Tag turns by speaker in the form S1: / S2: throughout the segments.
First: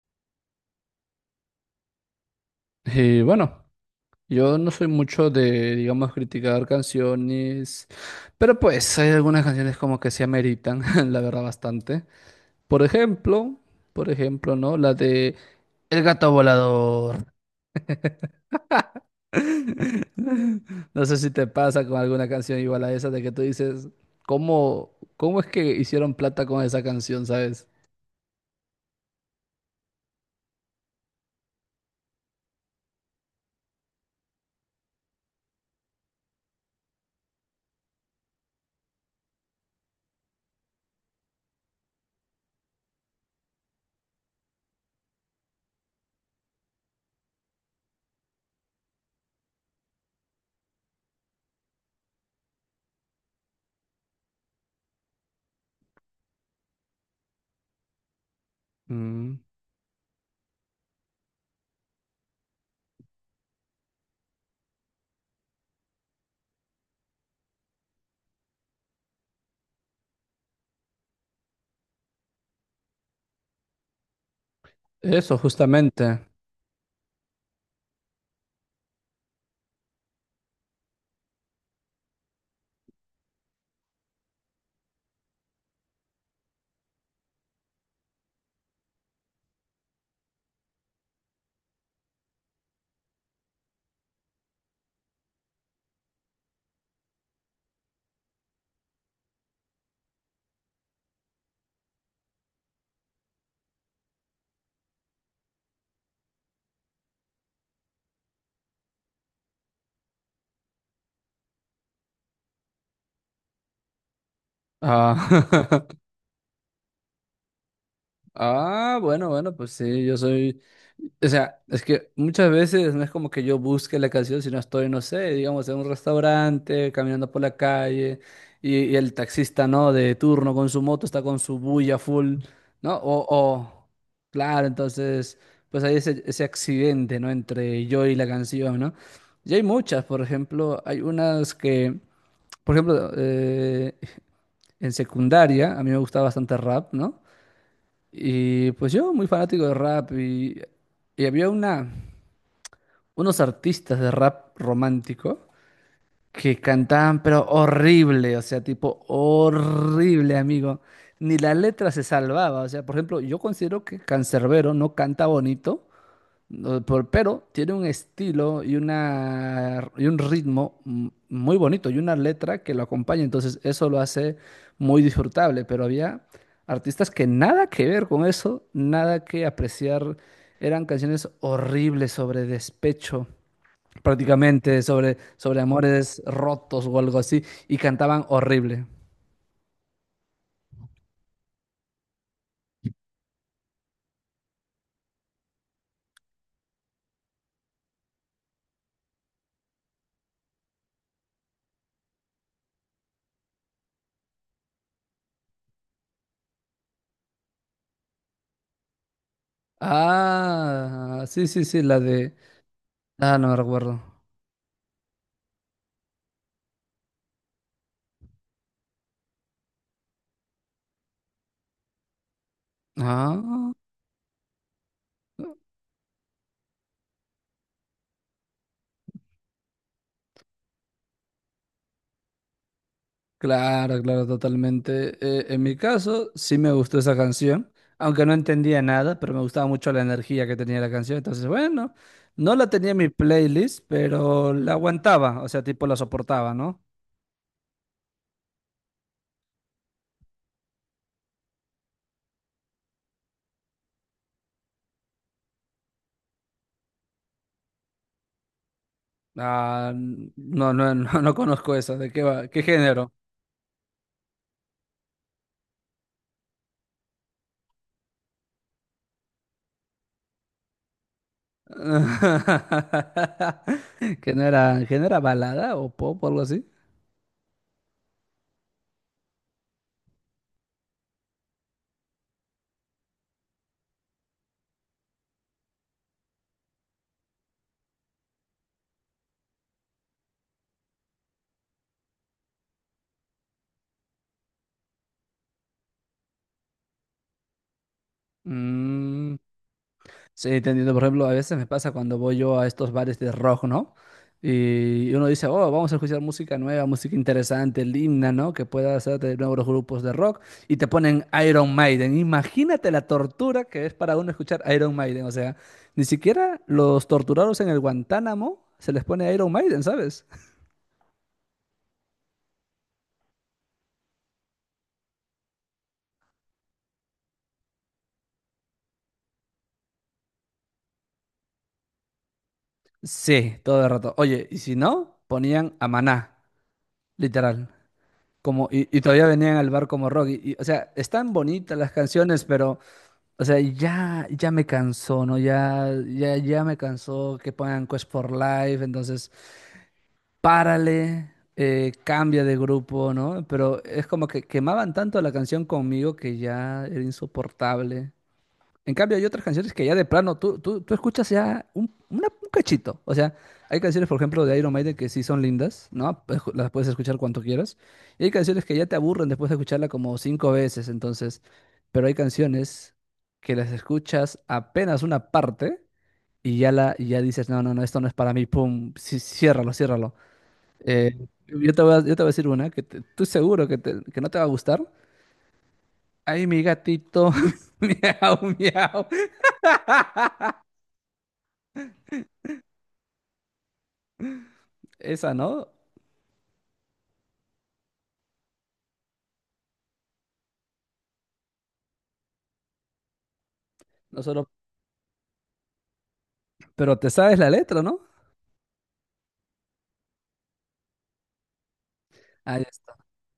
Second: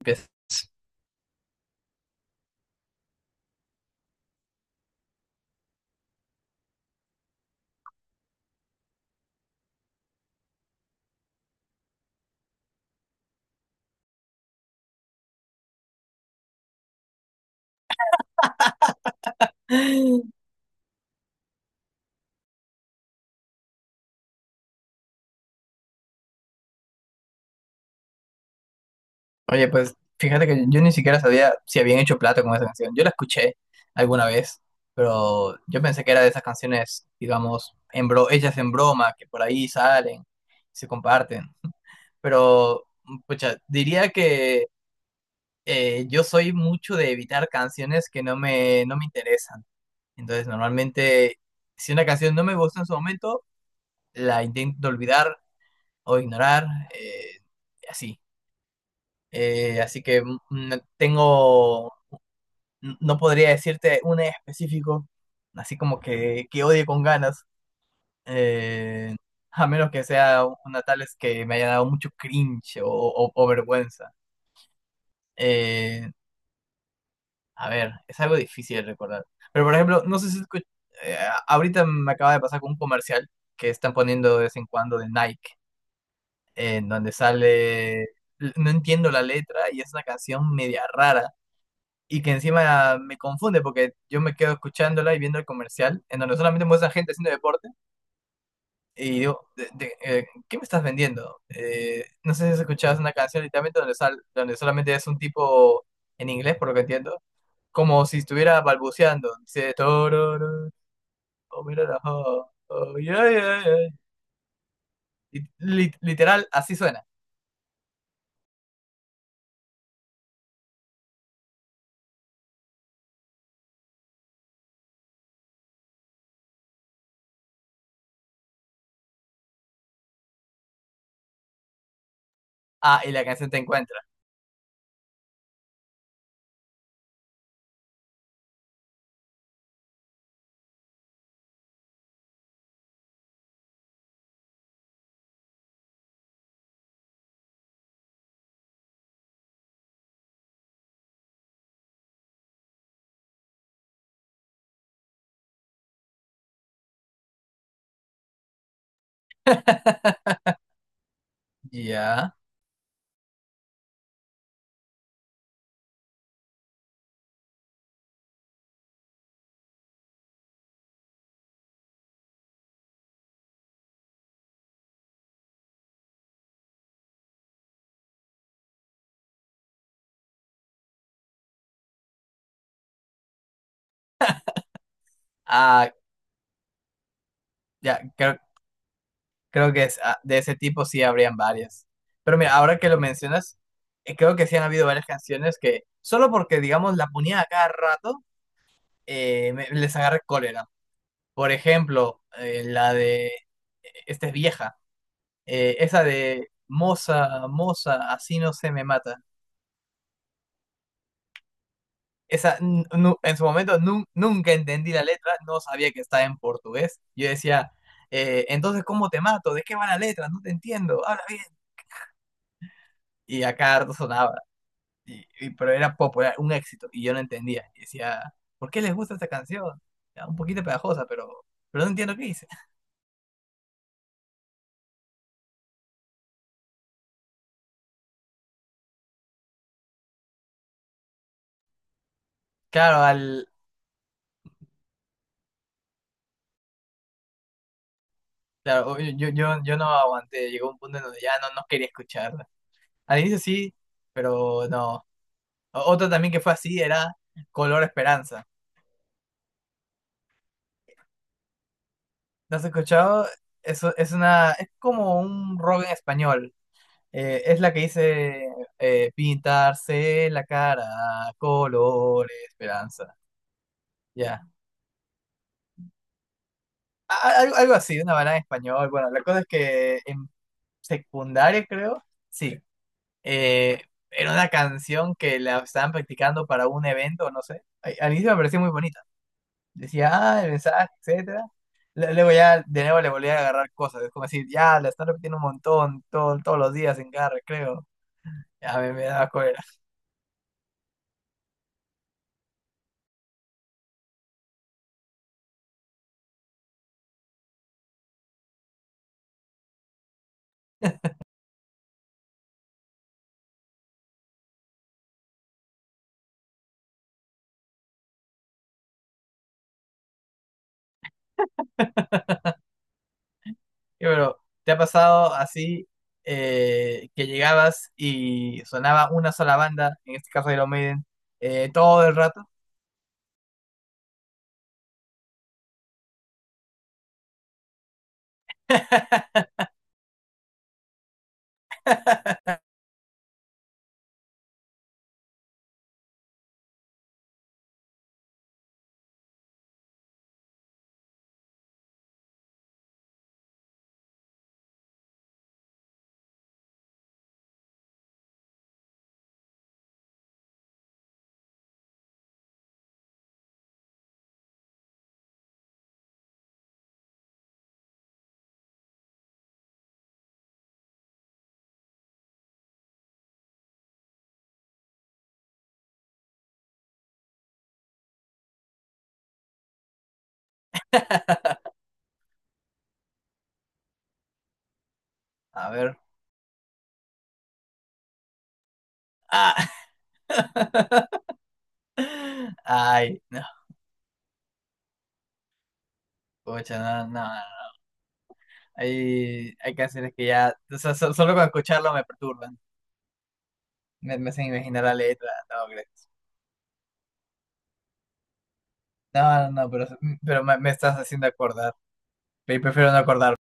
S1: Empiezas.
S2: Y bueno, yo no soy mucho de, digamos, criticar canciones, pero pues hay algunas canciones como que se ameritan, la verdad, bastante. Por ejemplo, por ejemplo, ¿no? La de El gato volador. No sé si te pasa con alguna canción igual a esa de que tú dices, ¿cómo, cómo es que hicieron plata con esa canción, ¿sabes?
S1: Oye, pues fíjate que yo ni siquiera sabía si habían hecho plata con esa canción. Yo la escuché alguna vez, pero yo pensé que era de esas canciones, digamos, en bro hechas en broma, que por ahí salen, se comparten. Pero, pucha, diría que yo soy mucho de evitar canciones que no me interesan. Entonces, normalmente, si una canción no me gusta en su momento, la intento olvidar o ignorar, eh, así.
S2: Mm,
S1: Así que no tengo, no podría decirte un específico, así como que odie con ganas, eh, a menos que sea una tales que me haya dado mucho cringe o vergüenza.
S2: eso,
S1: Eh,
S2: justamente.
S1: a ver, es algo difícil de recordar. Pero por ejemplo, no sé si escu- eh, ahorita me acaba de pasar con un comercial que están poniendo de vez en cuando de Nike, en donde sale, no entiendo la letra y es una canción media rara y que encima me confunde porque yo me quedo escuchándola y viendo el comercial en donde solamente muestran gente haciendo deporte y digo, ¿qué me estás vendiendo? No sé si has escuchado una canción literalmente donde solamente es un tipo en inglés, por lo que entiendo, como si estuviera balbuceando. Dice, Tororo, oh, mira la jo, oh, yeah, yeah, yeah". Y
S2: Ah,
S1: literal, así suena.
S2: Ah, bueno, pues sí, yo soy, o sea, es que muchas veces no es como que yo busque la canción, sino estoy, no sé, digamos, en un restaurante, caminando por la calle, y el taxista, ¿no? De turno con su moto, está con su bulla full, ¿no?
S1: Ah, y la canción te encuentra.
S2: Claro, entonces, pues hay ese, ese accidente, ¿no? Entre yo y la canción, ¿no? Y hay muchas, por ejemplo, hay unas que, por ejemplo, en secundaria, a mí me gustaba bastante rap, ¿no? Y pues yo, muy fanático de rap, y había una, unos artistas de rap romántico que cantaban, pero horrible, o sea, tipo horrible, amigo. Ni la letra se
S1: Ya.
S2: salvaba, o sea, por ejemplo, yo considero que Canserbero no canta bonito, no, pero tiene un estilo y, una, y un ritmo muy bonito y una letra que lo acompaña, entonces eso lo hace muy disfrutable, pero había artistas que nada que ver con eso, nada que apreciar, eran canciones horribles sobre despecho, prácticamente sobre, sobre
S1: Ah,
S2: amores rotos o algo así, y
S1: ya,
S2: cantaban
S1: creo
S2: horrible.
S1: Creo que es, de ese tipo sí habrían varias. Pero mira, ahora que lo mencionas, creo que sí han habido varias canciones que solo porque, digamos, la ponía a cada rato, les agarré cólera. Por ejemplo, la de, esta es vieja, esa de Moza, Moza, así no se me mata.
S2: Ah, sí, sí, sí, la de…
S1: Esa, en
S2: Ah,
S1: su
S2: no me
S1: momento
S2: recuerdo.
S1: nunca entendí la letra, no sabía que estaba en portugués. Yo decía, entonces, ¿cómo te mato? ¿De qué va la letra? No te entiendo, habla bien. Y a
S2: Ah.
S1: cada rato sonaba. Pero era popular, un éxito, y yo no entendía. Y decía, ¿por qué les gusta esta canción? Era un poquito pegajosa, pero no entiendo qué dice.
S2: Claro, claro, totalmente. En mi caso, sí me gustó esa canción, aunque no entendía nada, pero me gustaba mucho la energía que tenía la canción. Entonces, bueno, no la tenía en
S1: Claro,
S2: mi playlist, pero la aguantaba, o sea, tipo la soportaba, ¿no?
S1: claro, yo no aguanté, llegó un punto en donde ya no quería escucharla. Al inicio sí, pero no. Otra también que fue así era Color Esperanza.
S2: Ah, no, no, no, no conozco eso. ¿De qué va?
S1: ¿Lo
S2: ¿Qué
S1: has
S2: género?
S1: escuchado? Eso es como un rock en español. Es la que dice pintarse la cara, color esperanza. Ya.
S2: Que no era balada o pop o algo así?
S1: a- algo así, una banana en español. Bueno, la cosa es que en secundaria, creo, sí, eh, era una canción que la estaban practicando para un evento, no sé. Al inicio me pareció muy bonita. Decía, ah, el mensaje, etcétera. Luego ya de nuevo le volví a agarrar cosas. Es como decir, ya, la están repitiendo un montón, todos los días en cada recreo. Ya me daba
S2: Mm,
S1: cólera.
S2: sí, te entiendo. Por ejemplo, a veces me pasa cuando voy yo a estos bares de rock, ¿no? Y uno dice, oh, vamos a escuchar música nueva, música interesante, linda, ¿no? Que pueda hacer de nuevos grupos de rock. Y te ponen Iron Maiden. Imagínate la tortura que es para uno escuchar Iron Maiden. O sea, ni siquiera los torturados en el Guantánamo se les pone Iron Maiden, ¿sabes?
S1: Y pero, ¿te ha pasado así que llegabas y sonaba una sola banda, en este caso Iron Maiden, todo el rato?
S2: Sí, todo el rato. Oye, y si no, ponían a Maná, literal. Como, y todavía venían al bar como rock. Y, o sea, están bonitas las canciones, pero… O sea, ya, ya me cansó, ¿no? Ya, ya, ya me cansó que pongan Quest for Life, entonces párale, cambia de grupo, ¿no? Pero es como que quemaban tanto la canción conmigo que ya era insoportable. En cambio, hay otras canciones que ya de plano tú escuchas ya un, un cachito. O sea, hay canciones, por ejemplo, de Iron Maiden que sí son lindas, ¿no? Pues, las puedes escuchar cuanto quieras. Y hay canciones que ya te aburren después de escucharla como 5 veces, entonces. Pero hay canciones que las escuchas apenas una parte y ya, y ya dices, no, no, no, esto no es para mí, pum, sí, ciérralo, ciérralo. Eh, yo te voy a decir una que tú seguro que, que no te va a gustar.
S1: A ver.
S2: Ay, mi gatito, miau, miau.
S1: Ah. Ay, no,
S2: Esa, ¿no?
S1: pucha, no, no, no. Hay canciones que ya, o sea, solo con escucharlo me perturban. Me hacen
S2: Nosotros,
S1: imaginar la letra. No, gracias.
S2: pero te sabes la letra, ¿no?
S1: No, no, no, pero me estás haciendo acordar.
S2: Ahí
S1: Prefiero no
S2: está.
S1: acordar.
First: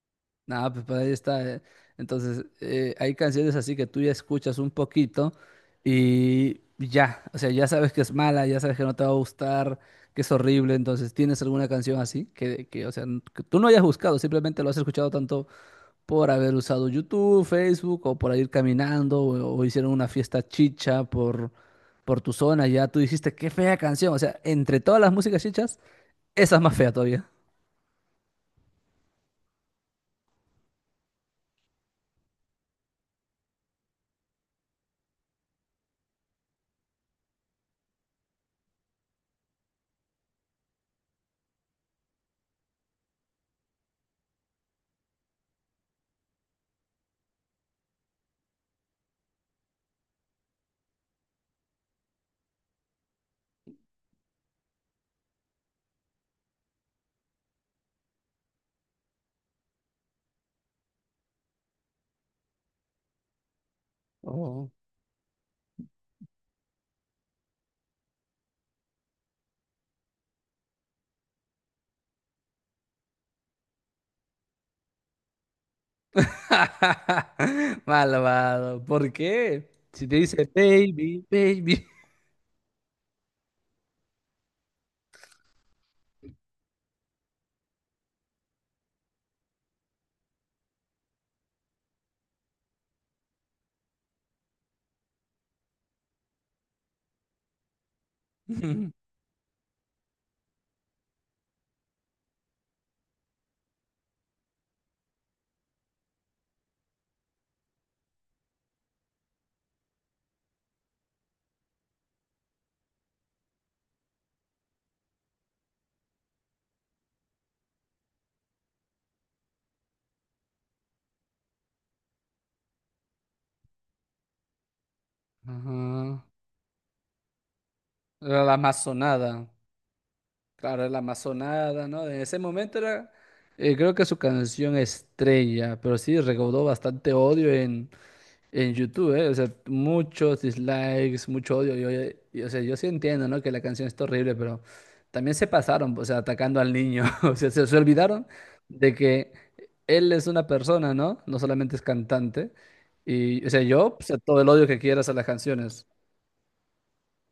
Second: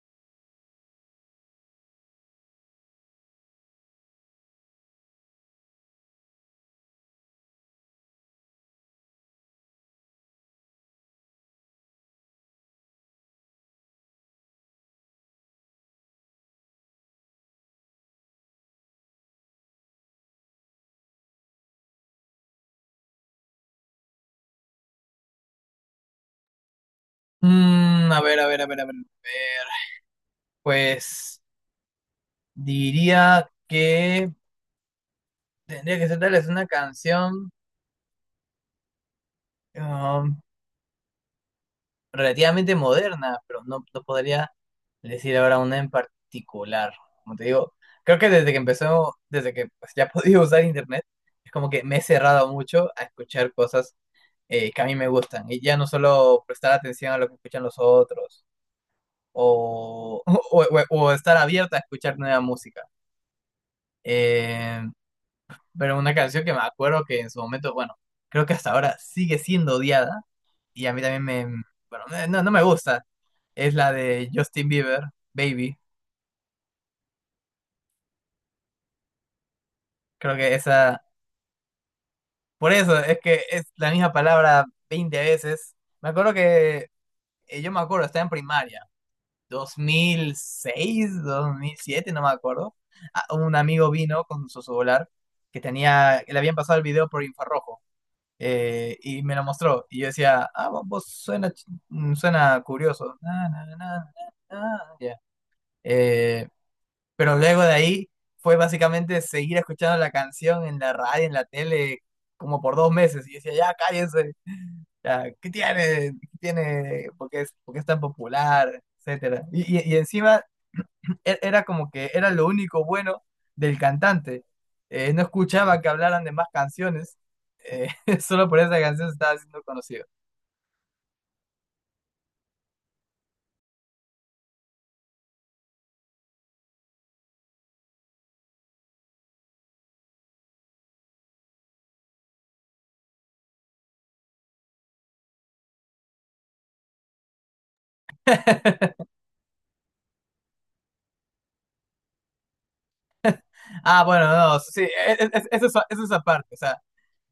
S2: Nada, pues, ahí está. Entonces, hay canciones así que tú ya escuchas un poquito y ya, o sea, ya sabes que es mala, ya sabes que no te va a gustar, que es horrible. Entonces, ¿tienes alguna canción así que, o sea, que tú no hayas buscado, simplemente lo has escuchado tanto por haber usado YouTube, Facebook o por ir caminando o hicieron una fiesta chicha por tu zona? Ya tú dijiste, qué fea canción. O sea, entre todas las músicas chichas, esa es más fea todavía.
S1: Mm, a ver, a ver, a ver, a ver, a ver. Pues diría que tendría que ser tal vez una canción, um, relativamente moderna, pero no podría decir ahora una en particular. Como te digo, creo que desde que pues, ya he podido usar internet, es como que me he cerrado mucho a escuchar cosas que a mí me gustan. Y ya no solo prestar atención a lo que escuchan los otros, o estar abierta a escuchar nueva música.
S2: Oh.
S1: Eh, pero una canción que me acuerdo que en su momento, bueno, creo que hasta ahora sigue siendo odiada y a mí también me, bueno, no me gusta, es la de Justin Bieber, Baby.
S2: Malvado. ¿Por qué? Si te
S1: Creo
S2: dice
S1: que esa,
S2: baby, baby.
S1: por eso es que es la misma palabra 20 veces. Me acuerdo que, yo me acuerdo, estaba en primaria, 2006, 2007, no me acuerdo. Ah, un amigo vino con su celular que tenía, que le habían pasado el video por infrarrojo. Y me lo mostró y yo decía, ah, vos suena curioso. Na, na, na, na, na, ya. Eh, Pero luego de ahí fue básicamente seguir escuchando la canción en la radio, en la tele, como por 2 meses. Y yo decía, ya cállense, ya, ¿qué tiene? ¿Qué tiene? ¿Por qué es tan popular? Etcétera. Y encima era como que era lo único bueno del cantante. No escuchaba que hablaran
S2: Ajá.
S1: de más canciones, eh,
S2: Era
S1: solo
S2: la
S1: por esa canción se estaba
S2: amazonada.
S1: haciendo conocido.
S2: Claro, era la amazonada, ¿no? En ese momento era, creo que su canción estrella, pero sí recaudó bastante odio en. En YouTube, ¿eh? O sea, muchos dislikes, mucho odio. Y, o sea, yo sí entiendo, ¿no? Que la canción está horrible, pero también se pasaron, o sea, atacando al niño. O sea, se olvidaron de que él es una persona, ¿no? No solamente es cantante. Y, o sea, yo, o
S1: Ah,
S2: sea,
S1: bueno,
S2: todo el
S1: no,
S2: odio que
S1: sí,
S2: quieras
S1: e-
S2: a
S1: e-
S2: las
S1: e- eso es,
S2: canciones.
S1: eso es aparte. O sea,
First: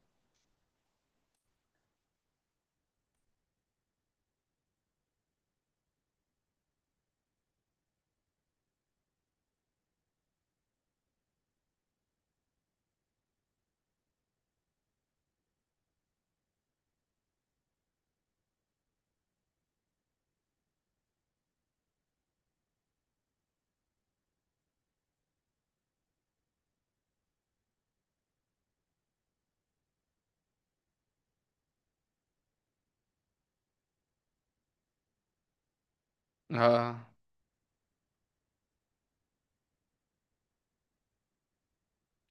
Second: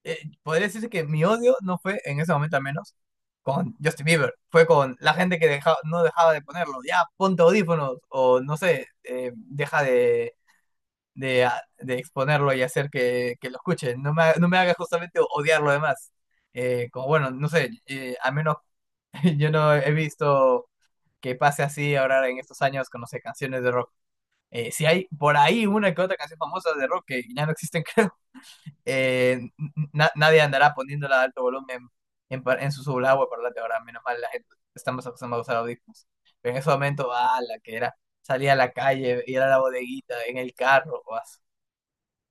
S1: podría decirse que mi odio no fue en ese momento al menos con Justin Bieber, fue con la gente que no dejaba de ponerlo, ya ponte audífonos o no sé, deja de exponerlo y hacer que lo escuchen, no me haga justamente odiar lo demás. Como bueno, no sé, al menos yo no he visto que pase así ahora en estos años con, no sé, canciones de rock. Si hay por ahí una que otra canción famosa de rock que ya no existen, creo eh, nadie andará poniéndola a alto volumen en su subagua parlante ahora, menos mal la gente está más acostumbrada a usar audífonos. Pero en ese
S2: Ah,
S1: momento, la que era salir a la calle, ir a la bodeguita, en el carro, o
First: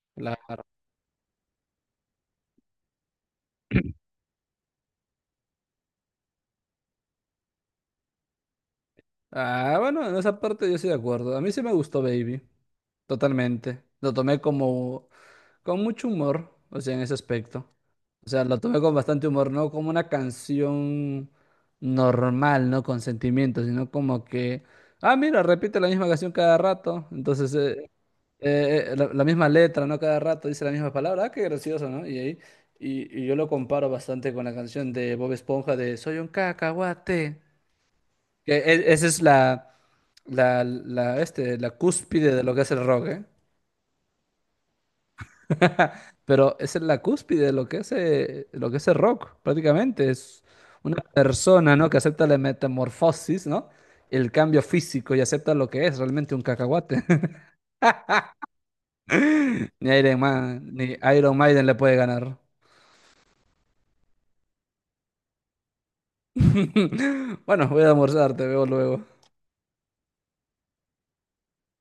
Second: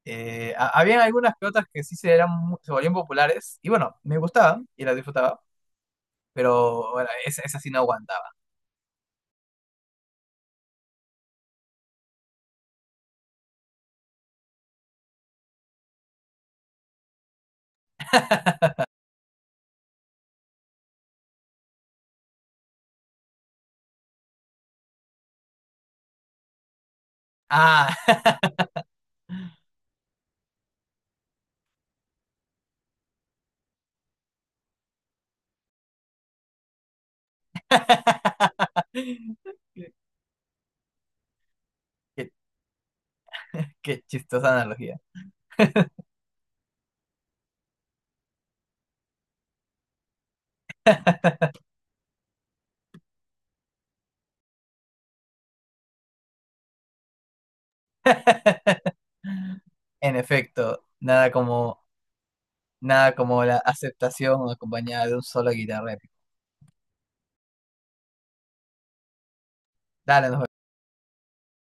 S2: claro.
S1: habían algunas que otras que sí se, eran, se volvían populares, y bueno, me gustaban y las disfrutaba, pero bueno, esa sí no aguantaba.
S2: Ah, bueno, en esa parte yo estoy de acuerdo. A mí sí me gustó Baby, totalmente. Lo tomé como con mucho humor, o sea, en ese aspecto. O sea, lo tomé con bastante humor, no como una canción normal, no con sentimiento, sino como que, ah, mira, repite la misma canción cada rato, entonces
S1: Ah,
S2: la, la misma letra, ¿no? Cada rato dice la misma palabra, ah, qué gracioso, ¿no? Y ahí, y yo lo comparo bastante con la canción de Bob Esponja de Soy un cacahuate, que esa es la, la, la, este, la
S1: qué,
S2: cúspide de lo que es el rock, ¿eh?
S1: qué chistosa analogía.
S2: Pero esa es la cúspide de lo que es el rock, prácticamente. Es una persona, ¿no? que acepta la metamorfosis, ¿no? El cambio físico y acepta lo que es realmente un cacahuate. Ni
S1: En
S2: Iron Man,
S1: efecto,
S2: ni
S1: nada
S2: Iron Maiden le
S1: como
S2: puede ganar.
S1: Nada como la aceptación acompañada de un solo de guitarra épico.
S2: Bueno, voy a almorzar, te veo luego.
S1: Dale, nos vemos.